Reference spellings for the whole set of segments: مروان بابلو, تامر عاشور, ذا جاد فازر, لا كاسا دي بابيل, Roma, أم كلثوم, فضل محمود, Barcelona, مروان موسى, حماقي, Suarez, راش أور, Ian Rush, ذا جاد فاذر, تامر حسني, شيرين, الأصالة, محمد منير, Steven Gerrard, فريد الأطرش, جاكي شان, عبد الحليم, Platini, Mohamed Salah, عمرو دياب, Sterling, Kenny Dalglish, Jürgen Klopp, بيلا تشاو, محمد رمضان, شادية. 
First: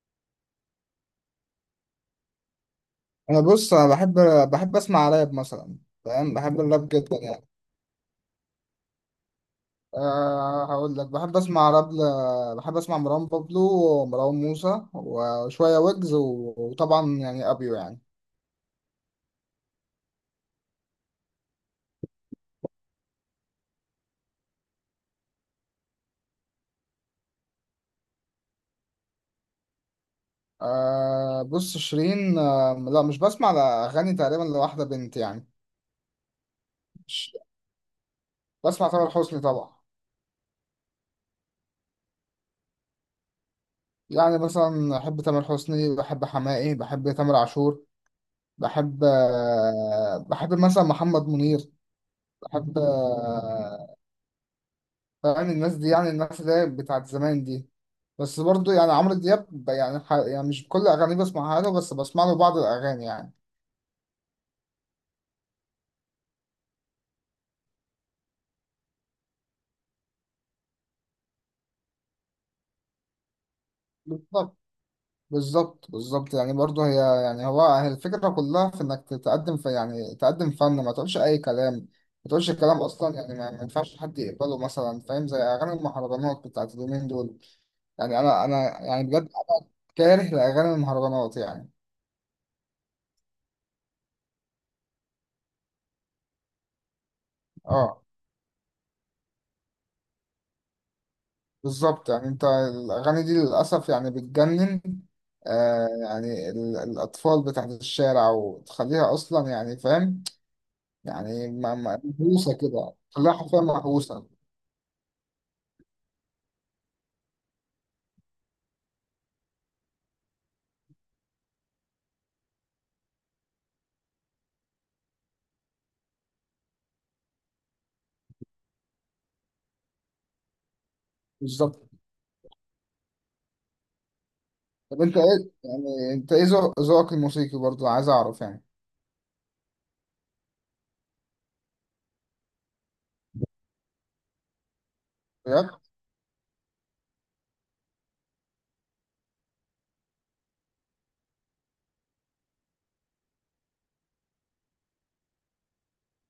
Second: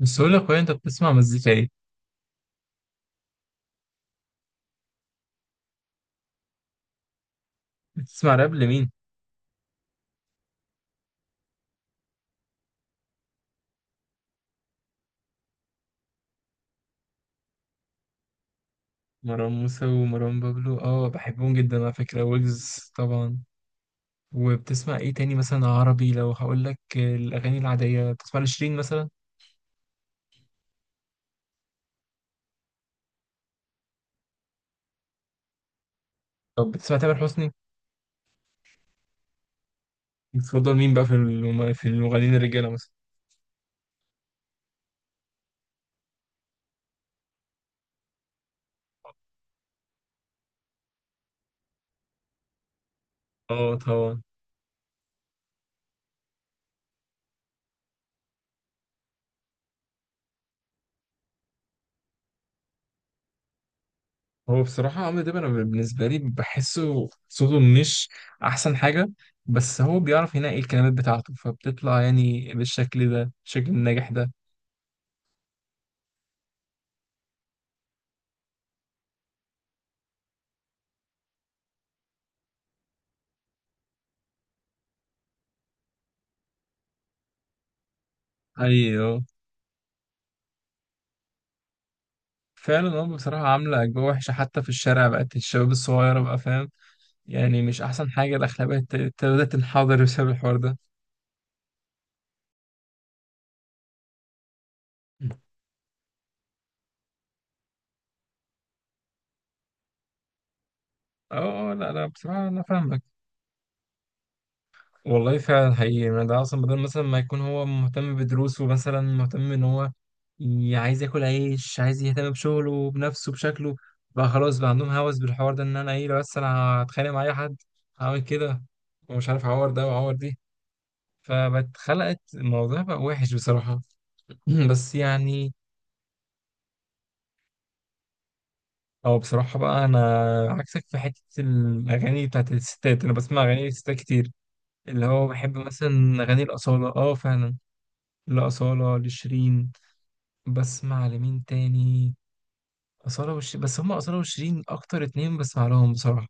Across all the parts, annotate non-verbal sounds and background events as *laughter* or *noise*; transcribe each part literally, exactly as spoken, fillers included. بس أقول لك أنت بتسمع مزيكا إيه؟ انا، بص، انا بحب بحب اسمع راب مثلا. فاهم؟ بحب الراب جدا يعني. بتسمع راب لمين؟ أه، هقول لك بحب اسمع راب ل... بحب اسمع مروان بابلو، ومروان موسى، وشويه ويجز و... وطبعا يعني ابيو يعني. مروان موسى ومروان بابلو، أه بحبهم جدا على فكرة. ويجز طبعا. وبتسمع إيه تاني، مثلا عربي؟ لو هقول لك الأغاني العادية، بتسمع لشيرين مثلا؟ أه، بص، شيرين، أه لا، مش بسمع لاغاني تقريبا لواحده بنت يعني. طب بتسمع تامر مش... حسني؟ بسمع تامر حسني طبعا. بتفضل مين بقى في الم- في المغنيين الرجالة مثلا؟ يعني مثلا بحب تامر حسني، بحب حماقي، بحب تامر عاشور. بحب أه بحب مثلا محمد منير. بحب أه آه، طبعا. يعني الناس دي، يعني الناس اللي هي بتاعت زمان دي. بس برضو يعني عمرو دياب، ب- يعني, ح... يعني مش كل أغانيه بسمعها له، بس بسمع له بعض الأغاني يعني. هو بصراحة عمرو دياب، أنا بالنسبة لي بحسه صوته مش أحسن حاجة، بس هو بيعرف ينقي الكلمات بتاعته، فبتطلع يعني بالشكل ده، الشكل الناجح ده. بالظبط، بالظبط، بالظبط، يعني برضو هي. يعني هو هي الفكرة كلها في إنك تقدم في يعني تقدم فن، ما تقولش أي كلام. ما تقولش كلام أصلا، يعني ما ما ينفعش حد يقبله مثلا. فاهم؟ زي أغاني المهرجانات بتاعت اليومين دول. يعني أنا أنا يعني ايوه بجد كاره لأغاني المهرجانات يعني. فعلا، هم بصراحة عاملة أجواء وحشة حتى في الشارع، بقت الشباب الصغيرة بقى فاهم، يعني مش اه، أحسن حاجة. الأخلاقية ابت- ابتدت تنحدر بسبب الحوار ده. بالظبط، يعني انت الاغاني دي للاسف يعني بتجنن. آه يعني ال- الاطفال بتاعت الشارع، وتخليها اصلا يعني. فاهم؟ يعني اه، آه، ما- لا ما- لا، بصراحة محبوسه أنا كده، فاهمك. تخليها حرفيا محبوسه. والله فعلا حقيقي، يعني ده أصلا بدل مثلا ما يكون هو مهتم بدروسه، مثلا مهتم إن هو ي- عايز ياكل عيش، عايز يهتم بشغله بنفسه بشكله، بقى خلاص بقى عندهم هوس بالحوار ده. إن أنا إيه، لو بس أنا هتخانق مع أي حد هعمل كده، ومش عارف أعور ده وأعور دي. فبقت بالظبط. خلقت الموضوع بقى وحش بصراحة. *laughs* *clears throat* بس طب انت ايه يعني، يعني انت ايه ذوق- ذوقك الموسيقي؟ برضو عايز اعرف يعني. او بصراحة بقى انا عكسك في حتة الاغاني بتاعت الستات. انا بسمع اغاني الستات كتير، اللي هو بحب بجد؟ مثلا اغاني الاصالة، اه فعلا. الاصالة لشيرين. بسمع لمين تاني؟ اصالة وشيرين بس، هما اصالة وشيرين اكتر اتنين بسمع لهم بصراحة،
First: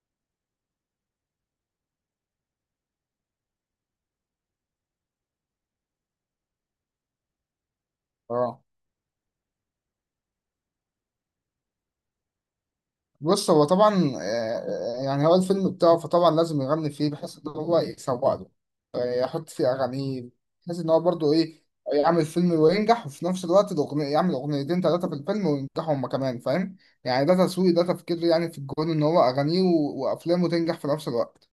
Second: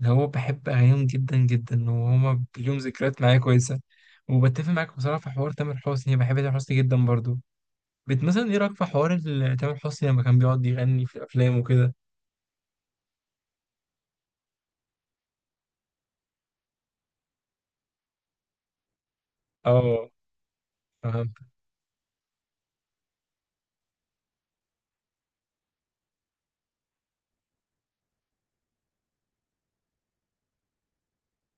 اللي هو بحب اغانيهم جدا جدا، وهما ليهم ذكريات معايا كويسة. وبتفق معاك بصراحة في حوار تامر حسني، بحب تامر حسني جدا برضو. بت مثلا ايه اه، رأيك في حوار ال- تامر حسني لما كان بيقعد يغني في الافلام وكده؟ بص، هو طبعا، آه، يعني هو الفيلم بتاعه، فطبعا لازم يغني فيه بحيث ان هو يسوق له. آه، يحط فيه اه اغانيه، بحيث ان هو برضه ايه، يعمل فيلم وينجح، وفي نفس الوقت الاغنيه يعمل اغنيتين ثلاثه في الفيلم وينجحوا هما كمان. فاهم؟ يعني ده تسويق، ده تفكير، يعني في الجون ان هو اغانيه و- وافلامه تنجح في نفس الوقت.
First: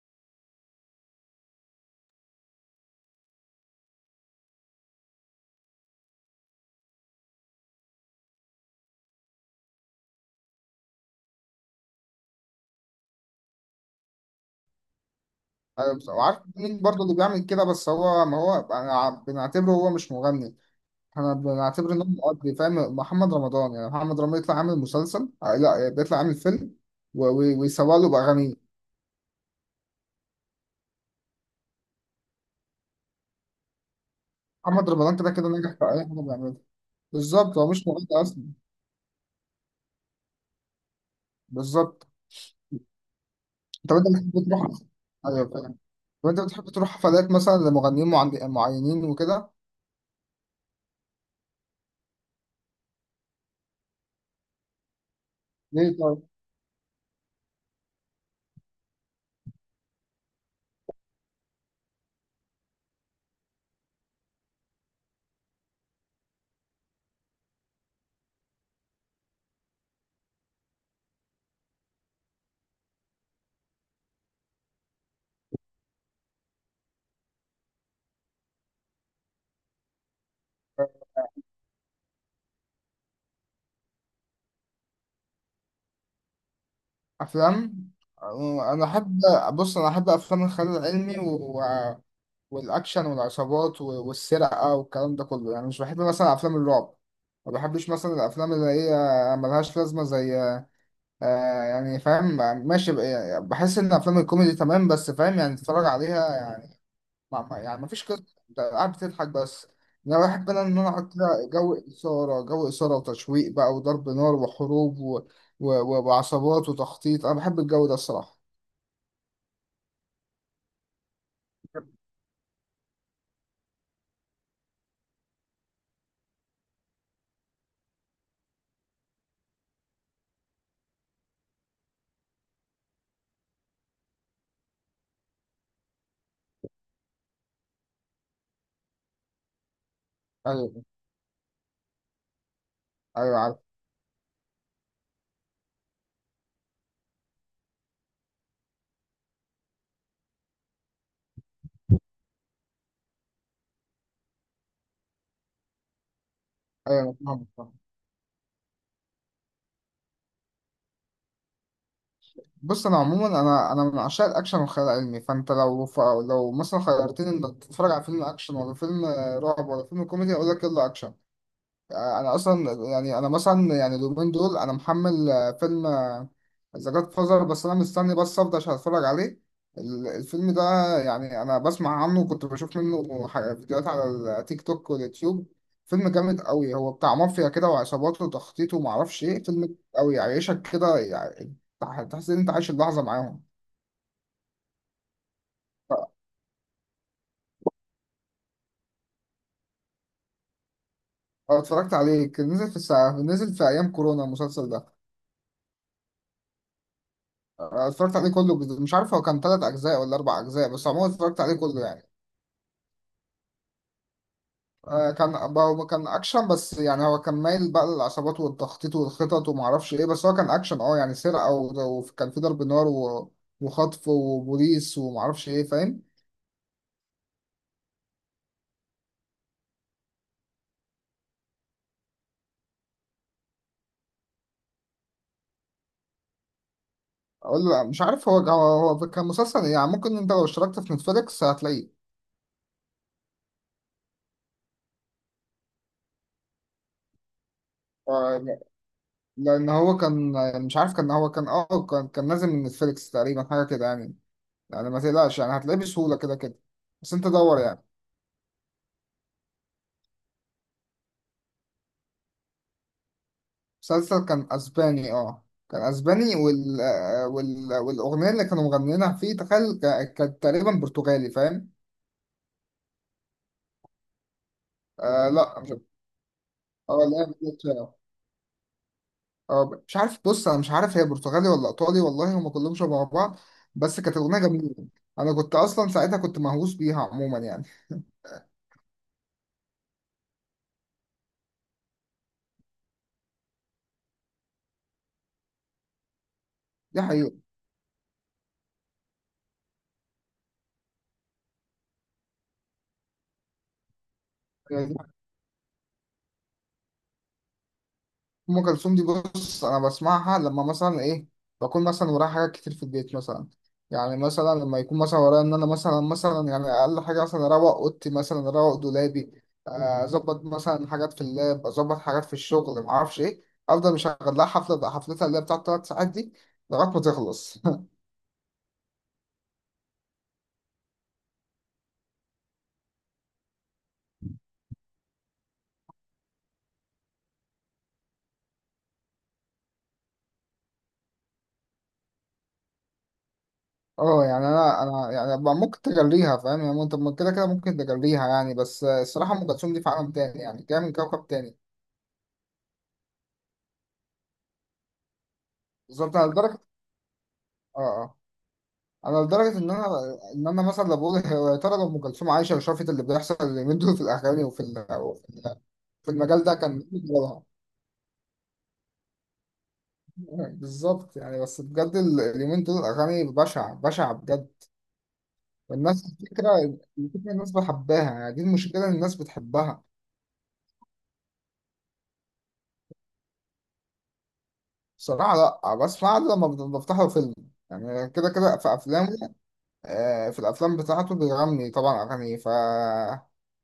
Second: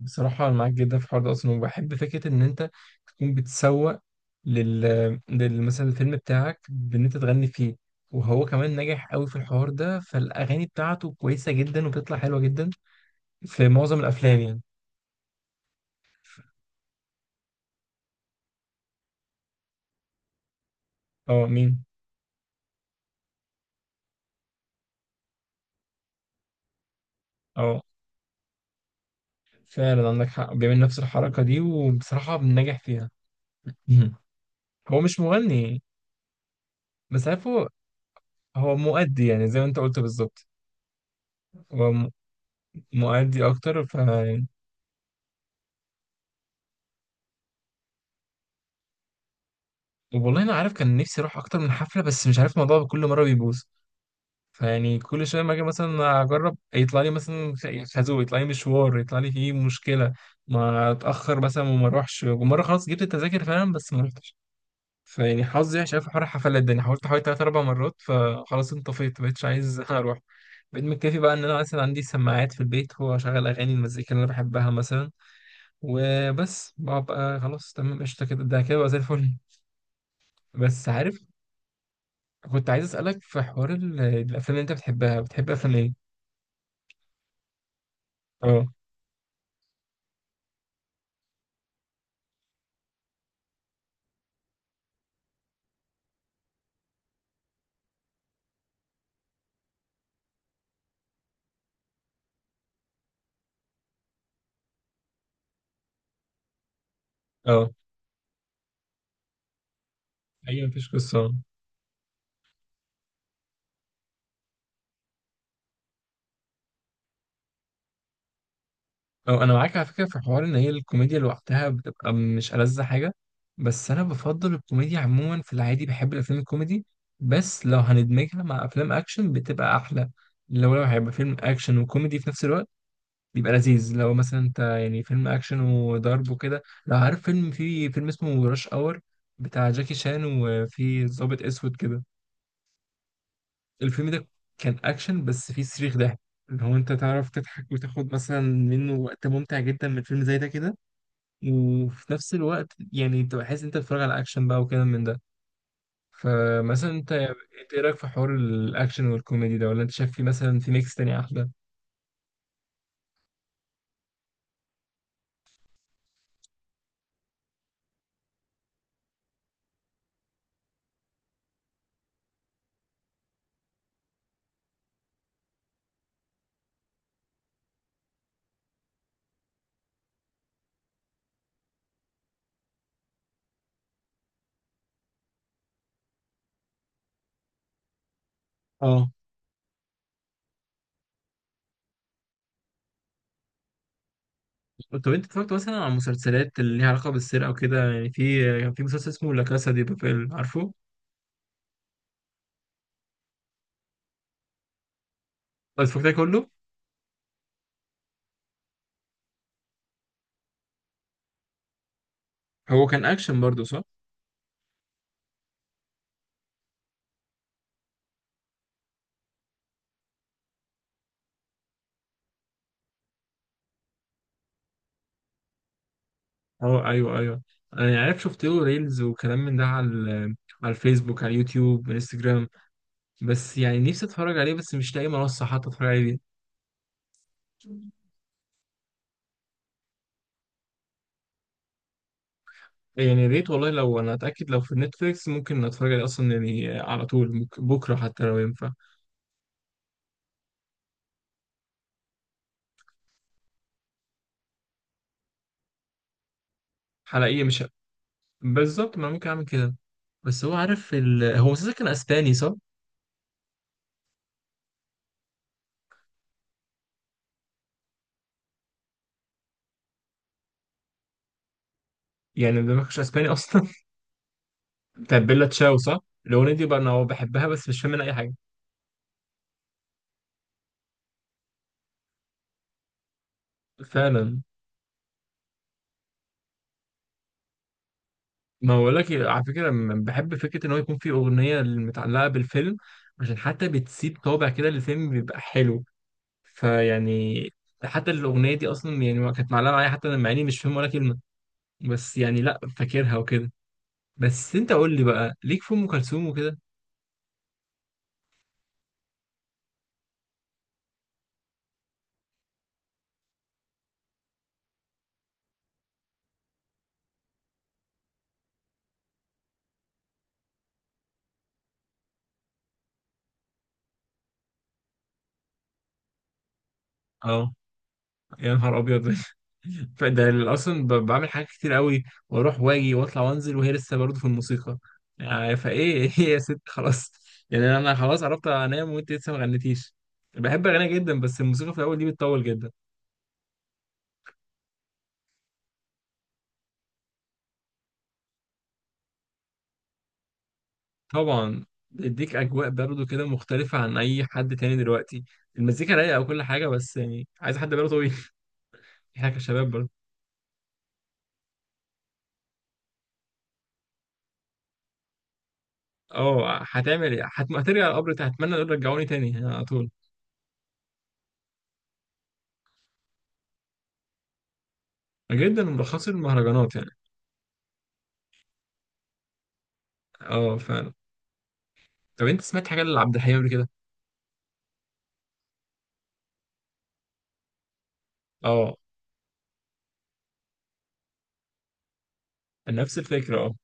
بصراحة أنا معاك جدا في حوار ده أصلا. وبحب فكرة إن أنت تكون بتسوق لل لل- مثلا الفيلم بتاعك، بإن أنت تغني فيه، وهو كمان ناجح قوي في الحوار ده. فالأغاني بتاعته كويسة جدا، وبتطلع حلوة جدا في معظم الأفلام يعني. آه، بس- وعارف مين برضه اللي بيعمل كده؟ بس هو، ما هو أنا ع- بنعتبره هو مش مغني. انا أه مين؟ بعتبر ان هو مقضي. فاهم؟ محمد رمضان، يعني محمد رمضان يطلع عامل مسلسل، آه، لا بيطلع عامل فيلم و- و- أه ويسوق له باغانيه. فعلا عندك حق، بيعمل نفس الحركة دي، وبصراحة بنجح فيها. مهم. محمد هو رمضان مش كده كده ناجح مغني، في اي حاجه بيعملها. بس عارف بالظبط، هو هو مش مغني اصلا. هو مؤدي يعني زي ما أنت قلت بالظبط. هو بالظبط. م- مؤدي أكتر. طب انت بتحب تروح؟ ايوه، فاهم. طب انت بتحب تروح حفلات مثلا لمغنيين معن- معينين وكده؟ والله انا عارف كان نفسي اروح اكتر من حفله، بس مش عارف الموضوع كل مره بيبوظ. فيعني كل شويه ما اجي ليه مثلا طيب؟ اجرب، يطلع لي مثلا خازوق، يطلع لي مشوار، يطلع لي فيه مشكله، ما اتاخر مثلا وما اروحش. ومره خلاص جبت التذاكر فعلا بس ما رحتش. فيعني حظي وحش أوي في حوار الحفلات ده، يعني حاولت حوالي ثلاث اربع مرات، فخلاص انطفيت ما بقتش عايز *laughs* اروح. بقيت مكتفي بقى ان انا مثلا عندي سماعات في البيت، هو شغال اغاني المزيكا اللي انا بحبها مثلا وبس، ببقى خلاص تمام قشطه كده، ده كده بقى زي الفل. بس عارف، كنت عايز اسالك في حوار ال- الافلام اللي انت بتحبها، بتحب افلام ايه؟ افلام، اه، آه، انا احب. بص، انا احب افلام الخيال العلمي والاكشن والعصابات، و- والسرقه والكلام ده كله، يعني مش بحب مثلا افلام الرعب. ما بحبش مثلا الافلام اللي هي ملهاش لازمه، زي آه يعني فاهم؟ ماشي، ب- يعني بحس ان افلام الكوميدي تمام، بس فاهم يعني تتفرج عليها يعني. ما ما- اه، يعني ما فيش قصه، انت قاعد بتضحك بس. انا بحب، انا ايوه ان مفيش انا اقعد قصه. كده، جو اثاره، جو اثاره وتشويق بقى، وضرب نار، وحروب، و... و... وعصابات وتخطيط. انا بحب الجو ده الصراحه. اه انا معاك على فكره في حوار ان هي الكوميديا لوحدها بتبقى مش ألذ حاجه. بس انا بفضل الكوميديا عموما، في العادي بحب الافلام الكوميدي، بس لو هندمجها مع افلام اكشن بتبقى احلى. لو لو هيبقى فيلم اكشن وكوميدي في نفس الوقت، بيبقى لذيذ. لو مثلا انت يعني فيلم اكشن وضرب وكده، لو عارف فيلم، في فيلم اسمه راش اور، بتاع جاكي شان ايوه، وفي ضابط اسود كده، ايوه، عارف. الفيلم ده كان اكشن بس فيه صريخ ضحك. اللي هو انت تعرف تضحك وتاخد مثلا منه وقت ممتع جدا من فيلم زي ده كده، وفي نفس الوقت يعني انت بحس انت بتتفرج على اكشن بقى وكده من ده. فمثلا انت ايوه، أنا فاهمك. انت ايه رايك في حوار الاكشن والكوميدي ده؟ ولا انت شايف في مثلا في ميكس تاني احلى؟ بص، انا عموما انا انا من عشاق الاكشن والخيال العلمي. فانت لو ف- لو مثلا خيرتني انك تتفرج على فيلم اكشن، ولا فيلم آه، رعب، ولا فيلم كوميدي، اقول لك يلا اكشن. آه، انا اصلا يعني انا مثلا، يعني اليومين دول انا محمل، آه، فيلم، آه، ذا جاد فازر. بس انا مستني بس افضى عشان اتفرج عليه. ال- الفيلم ده يعني انا بسمع عنه، وكنت بشوف منه ح- فيديوهات على التيك توك واليوتيوب. فيلم جامد قوي، هو بتاع مافيا كده وعصابات وتخطيط اه ومعرفش ايه. فيلم جامد قوي، يعيشك كده يعني. تح- تحس ان انت عايش اللحظه معاهم. طب انت اتفرجت مثلا على ف- مسلسلات اللي ليها علاقه بالسرقه وكده؟ يعني في كان في مسلسل اسمه لا كاسا دي بابيل، عارفه؟ أنا اتفرجت عليه، كان نزل في الساعة، نزل في ايام كورونا المسلسل ده. طب اتفرجت عليه كله؟ آه، اتفرجت عليه كله. مش عارف هو كان تلات أجزاء ولا أربع أجزاء، بس عموما اتفرجت عليه كله يعني. هو كان اكشن برضه صح؟ آه، كان هو كان أكشن، بس يعني هو كان مايل بقى للعصابات والتخطيط والخطط ومعرفش إيه. بس هو كان أكشن، أه يعني سرقة، و- وكان في ضرب نار، و- وخطف وبوليس ومعرفش إيه. فاهم؟ اه ايوه ايوه. انا يعني عارف، شفت له ريلز وكلام من ده على ال- على الفيسبوك، على اليوتيوب، انستجرام. بس يعني نفسي اتفرج عليه، بس مش لاقي منصه حتى اتفرج عليه بيها. أقول لا، مش عارف، هو هو هو كان مسلسل يعني. ممكن أنت لو اشتركت في نتفليكس هتلاقيه. يعني يا ريت والله، لو انا اتاكد لو في نتفليكس ممكن اتفرج عليه اصلا يعني على طول، ممكن بكره حتى لو آه، لا- ينفع. لأن هو كان، مش عارف، كان هو كان أه كان كان نازل من نتفليكس تقريبا، حاجة كده يعني. يعني ما تقلقش، يعني هتلاقيه بسهولة كده كده. بس أنت حلقيه دور مش ه- يعني. بالظبط، ما أنا ممكن اعمل كده. بس هو عارف ال... هو اساسا كان اسباني صح؟ مسلسل كان اسباني، اه كان اسباني، وال... آه، وال... والاغنيه اللي كانوا مغنيينها فيه تخيل ك- كانت تقريبا برتغالي. فاهم؟ يعني ده ما كانش اسباني اصلا *laughs* بتاع آه بيلا لا مش. تشاو صح؟ الاغنيه دي بقى اه انا لا مش بحبها بس عارف. مش فاهم اه، منها اي حاجه. آه، مش عارف. بص انا مش عارف هي برتغالي ولا ايطالي، والله هم كلهم شبه بعض. بس كانت الاغنيه فعلا. جميله. انا كنت اصلا ساعتها كنت مهووس بيها عموما يعني. ما بقول لك على فكره، م- بحب فكره ان هو يكون في اغنيه متعلقه بالفيلم، عشان حتى بتسيب طابع كده للفيلم بيبقى حلو. دي حقيقه. فيعني حتى الاغنيه دي اصلا يعني ما كانت معلقه معايا حتى، انا مع اني مش فاهم ولا كلمه، بس يعني لا فاكرها وكده. بس انت قول لي بقى ليك في ام كلثوم وكده. ام كلثوم دي، بص انا بسمعها لما مثلا ايه، بكون مثلا ورايا حاجات كتير في البيت مثلا. يعني مثلا لما يكون مثلا ورايا ان انا مثلا مثلا، يعني اقل حاجه مثلا اروق اوضتي، مثلا اروق دولابي، آه، اظبط مثلا حاجات في اللاب، اظبط حاجات في الشغل، ما اعرفش ايه. افضل مشغل لها حفله بقى، حفلتها اللي هي بتاعت ثلاث ساعات دي، لغايه ما اه تخلص. *laughs* يا نهار ابيض، فده اصلا ب- بعمل حاجات كتير قوي، واروح واجي واطلع وانزل، وهي لسه برضه في الموسيقى. يعني فايه *laughs* ايه يا ست خلاص؟ يعني انا خلاص عرفت انام وانت لسه ما غنيتيش. بحب اغني جدا بس الموسيقى في الاول دي بتطول جدا. اه، يعني انا انا يعني بقى ممكن تجريها. فاهم؟ يعني انت ممكن- كده كده ممكن تجريها يعني. بس آه، الصراحه ام كلثوم دي في عالم تاني، يعني جايه من كوكب تاني. طبعا، بيديك اجواء برضه كده مختلفه عن اي حد تاني دلوقتي. المزيكا بالظبط، رايقه على وكل لدرجه، حاجه بس يعني عايز حد اه، باله طويل آه. انا *laughs* احنا لدرجه ان كشباب انا برضه، ان انا مثلا لو بقول يا ترى لو ام كلثوم عايشه وشافت اللي بيحصل اليومين دول في الاغاني وفي ال- وفي، في المجال ده، اه كان إيه هتعمل ايه؟ دورها؟ هت- هترجع القبر تاني. هتمنى دول رجعوني تاني يعني على طول. بالظبط، يعني بس بجد ال- اليومين دول الاغاني بشعه بشعه بجد. جدا والناس، ملخص الفكره، المهرجانات يعني. الفكره الناس بحبها، يعني دي المشكله، ان الناس بتحبها. اه فعلا. طب انت سمعت حاجه لعبد الحليم قبل كده؟ بصراحه لا، بسمع له لما بت- بفتحه فيلم. يعني كده كده في اه افلامه. آه، في الافلام بتاعته بيغني طبعا اغاني، ف نفس الفكرة، اه.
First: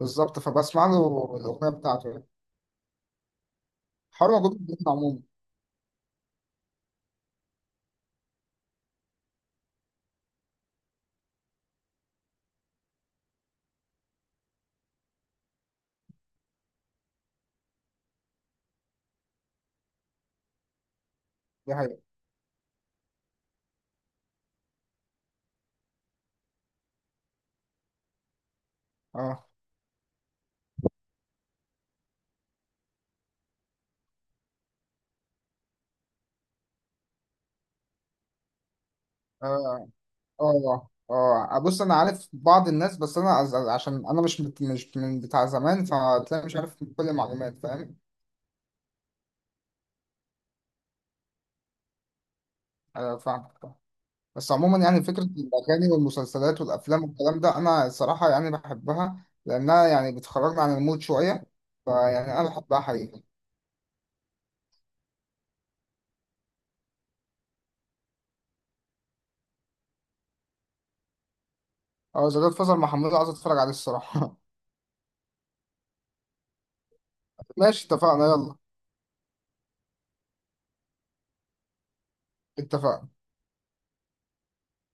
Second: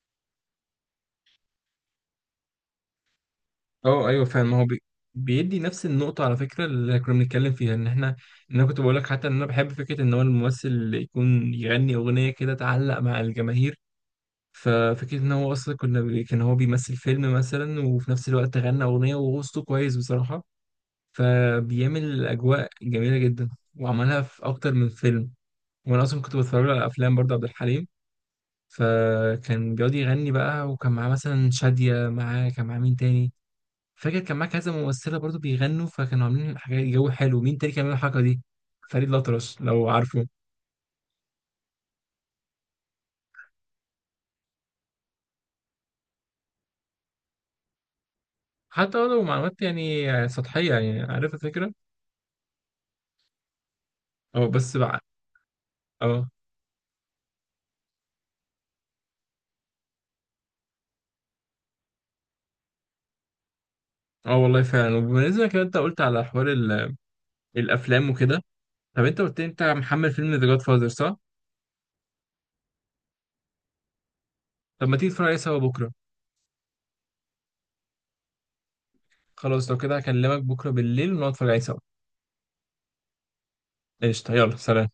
بالظبط فبسمع له الاغنيه بتاعته، اه ايوه حوار فعلا، موجود ما في هو الدنيا بي... عموما. بيدي نفس النقطة على فكرة اللي كنا بنتكلم فيها، ان احنا، ان انا كنت بقول لك حتى ان انا بحب فكرة ان هو الممثل اللي يكون يغني اغنية كده تعلق مع الجماهير. ففكرة ان هو اصلا كنا بي... كان هو بيمثل فيلم مثلا، وفي نفس الوقت غنى اغنية، وهو صوته كويس بصراحة، دي حقيقة. فبيعمل اجواء جميلة جدا. وعملها في اكتر من فيلم. وانا اصلا كنت بتفرج على افلام برضه عبد الحليم، اه، فكان بيقعد يغني بقى، وكان معاه مثلا شادية، معاه كان معاه مين تاني، فاكر كان معاه كذا ممثله برضو بيغنوا، فكانوا عاملين حاجات جو حلو. مين تاني كان عامل الحركه دي؟ فريد الأطرش لو اه، عارفه. اه، اه. بص، انا عارف بعض الناس، بس انا أز- أز- عشان انا مش مت- مش من بتاع زمان، فتلاقي مش عارف كل المعلومات. فاهم؟ حتى لو معلومات يعني سطحيه، يعني عارف الفكره. انا فاهم. اه بس بس عموما بقى. يعني فكره الاغاني اه. والمسلسلات والافلام والكلام ده، انا الصراحه يعني بحبها، لانها يعني بتخرجنا عن المود شويه. فيعني انا بحبها حقيقي. اه والله فعلا. وبالنسبه كده انت قلت على حوار ال- الافلام وكده، طب انت قلت لي انت محمل فيلم ذا جاد فاذر صح؟ اه، زي ده فضل محمود عايز اتفرج عليه الصراحه. طب ما تيجي تتفرج عليه سوا بكره. *laughs* ماشي، اتفقنا، يلا. خلاص لو كده هكلمك بكره بالليل ونقعد نتفرج عليه سوا. اتفقنا. قشطه، يلا سلام.